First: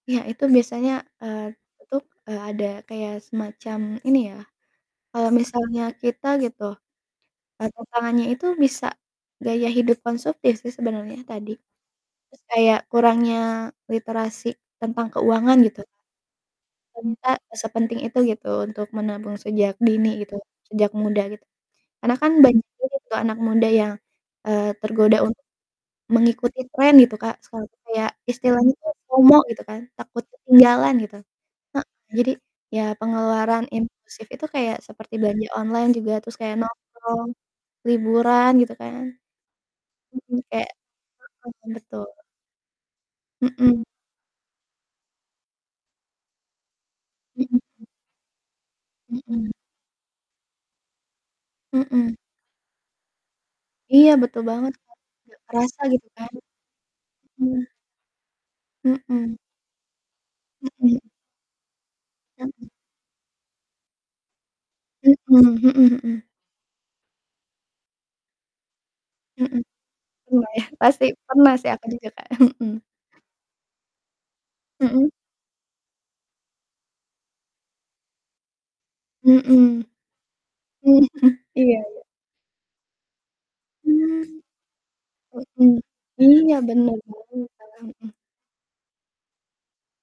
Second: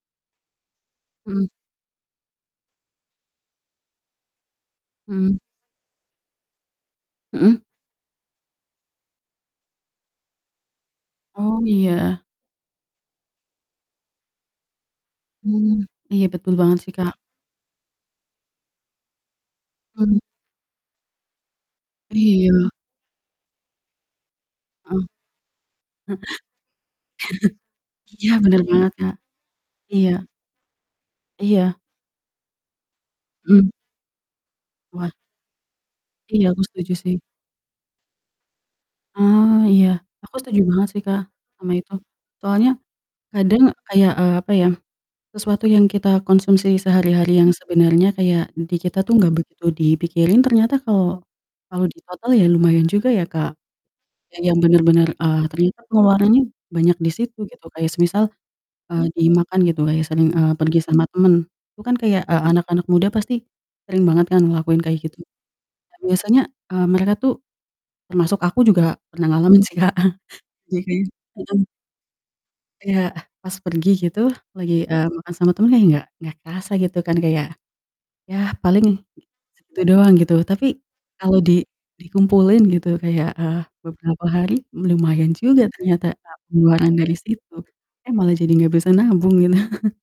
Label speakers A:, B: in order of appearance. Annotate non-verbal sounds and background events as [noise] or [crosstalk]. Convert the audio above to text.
A: Iya itu biasanya, eee,
B: Mhm.
A: itu, eee, ada kayak semacam ini ya, kalau
B: Mhm.
A: misalnya kita gitu,
B: Mhm.
A: e tantangannya itu bisa gaya hidup konsumtif sih sebenarnya tadi,
B: Oh, iya.
A: terus kayak kurangnya literasi tentang keuangan gitu.
B: Mmm, iya betul banget sih, Kak.
A: Ternyata sepenting itu gitu untuk menabung sejak dini
B: Hmm.
A: gitu, sejak muda gitu karena kan banyak
B: Iya.
A: juga tuh anak muda yang, eee,
B: Heeh.
A: tergoda untuk
B: he
A: mengikuti trend gitu, Kak, sekarang
B: [chuckles]
A: kayak
B: iya bener
A: istilahnya itu
B: banget, Kak.
A: FOMO gitu kan takut
B: Iya.
A: ketinggalan gitu.
B: Iya.
A: Heeh, jadi ya pengeluaran
B: Hmm.
A: impulsif itu kayak
B: Wah.
A: seperti belanja online juga terus
B: Iya
A: kayak
B: aku setuju sih.
A: nongkrong liburan gitu kan.
B: Ah, iya aku
A: Mhm,
B: setuju
A: kayak
B: banget sih, Kak,
A: heeh,
B: sama itu
A: betul.
B: soalnya kadang
A: Mhm.
B: kayak, eee, apa ya, sesuatu yang kita konsumsi sehari-hari
A: Mhm,
B: yang
A: m
B: sebenarnya kayak di kita tuh gak
A: Mhm.
B: begitu dipikirin ternyata kalau kalau di
A: Heeh.
B: total ya lumayan juga ya, Kak,
A: Iya,
B: e
A: betul
B: yang
A: banget, Kak,
B: bener-bener,
A: yuk
B: eee, ternyata
A: kerasa gitu kan?
B: pengeluarannya banyak di situ
A: Mmm.
B: gitu kayak semisal, eee,
A: Mhm.
B: dimakan gitu kayak sering, eee, pergi
A: Mhm.
B: sama temen itu kan kayak, eee,
A: Mhm.
B: anak-anak muda pasti sering banget kan ngelakuin kayak
A: Mhm
B: gitu. Nah
A: mhm mhm.
B: biasanya, eee, mereka tuh, termasuk aku juga pernah ngalamin
A: Mhm,
B: sih, Kak. [chuckles]
A: lumayan pasti
B: jadi
A: pernah
B: mhm.
A: sih aku juga, Kak, mhm.
B: Ya, ah, pas pergi gitu lagi, eee,
A: Mhm.
B: makan sama temen nggak nggak kerasa gitu kan kayak, yah paling segitu
A: Mhm.
B: doang gitu tapi kalo
A: Mhm,
B: di
A: iya iya.
B: dikumpulin gitu kayak, eee,
A: Hmm.
B: beberapa hari lumayan juga ternyata,
A: Mhm,
B: eee,
A: iya
B: pengeluaran
A: bener
B: dari
A: banget,
B: situ,
A: Kak, mhm.
B: eh, malah jadi gak bisa nabung kan. [laughs]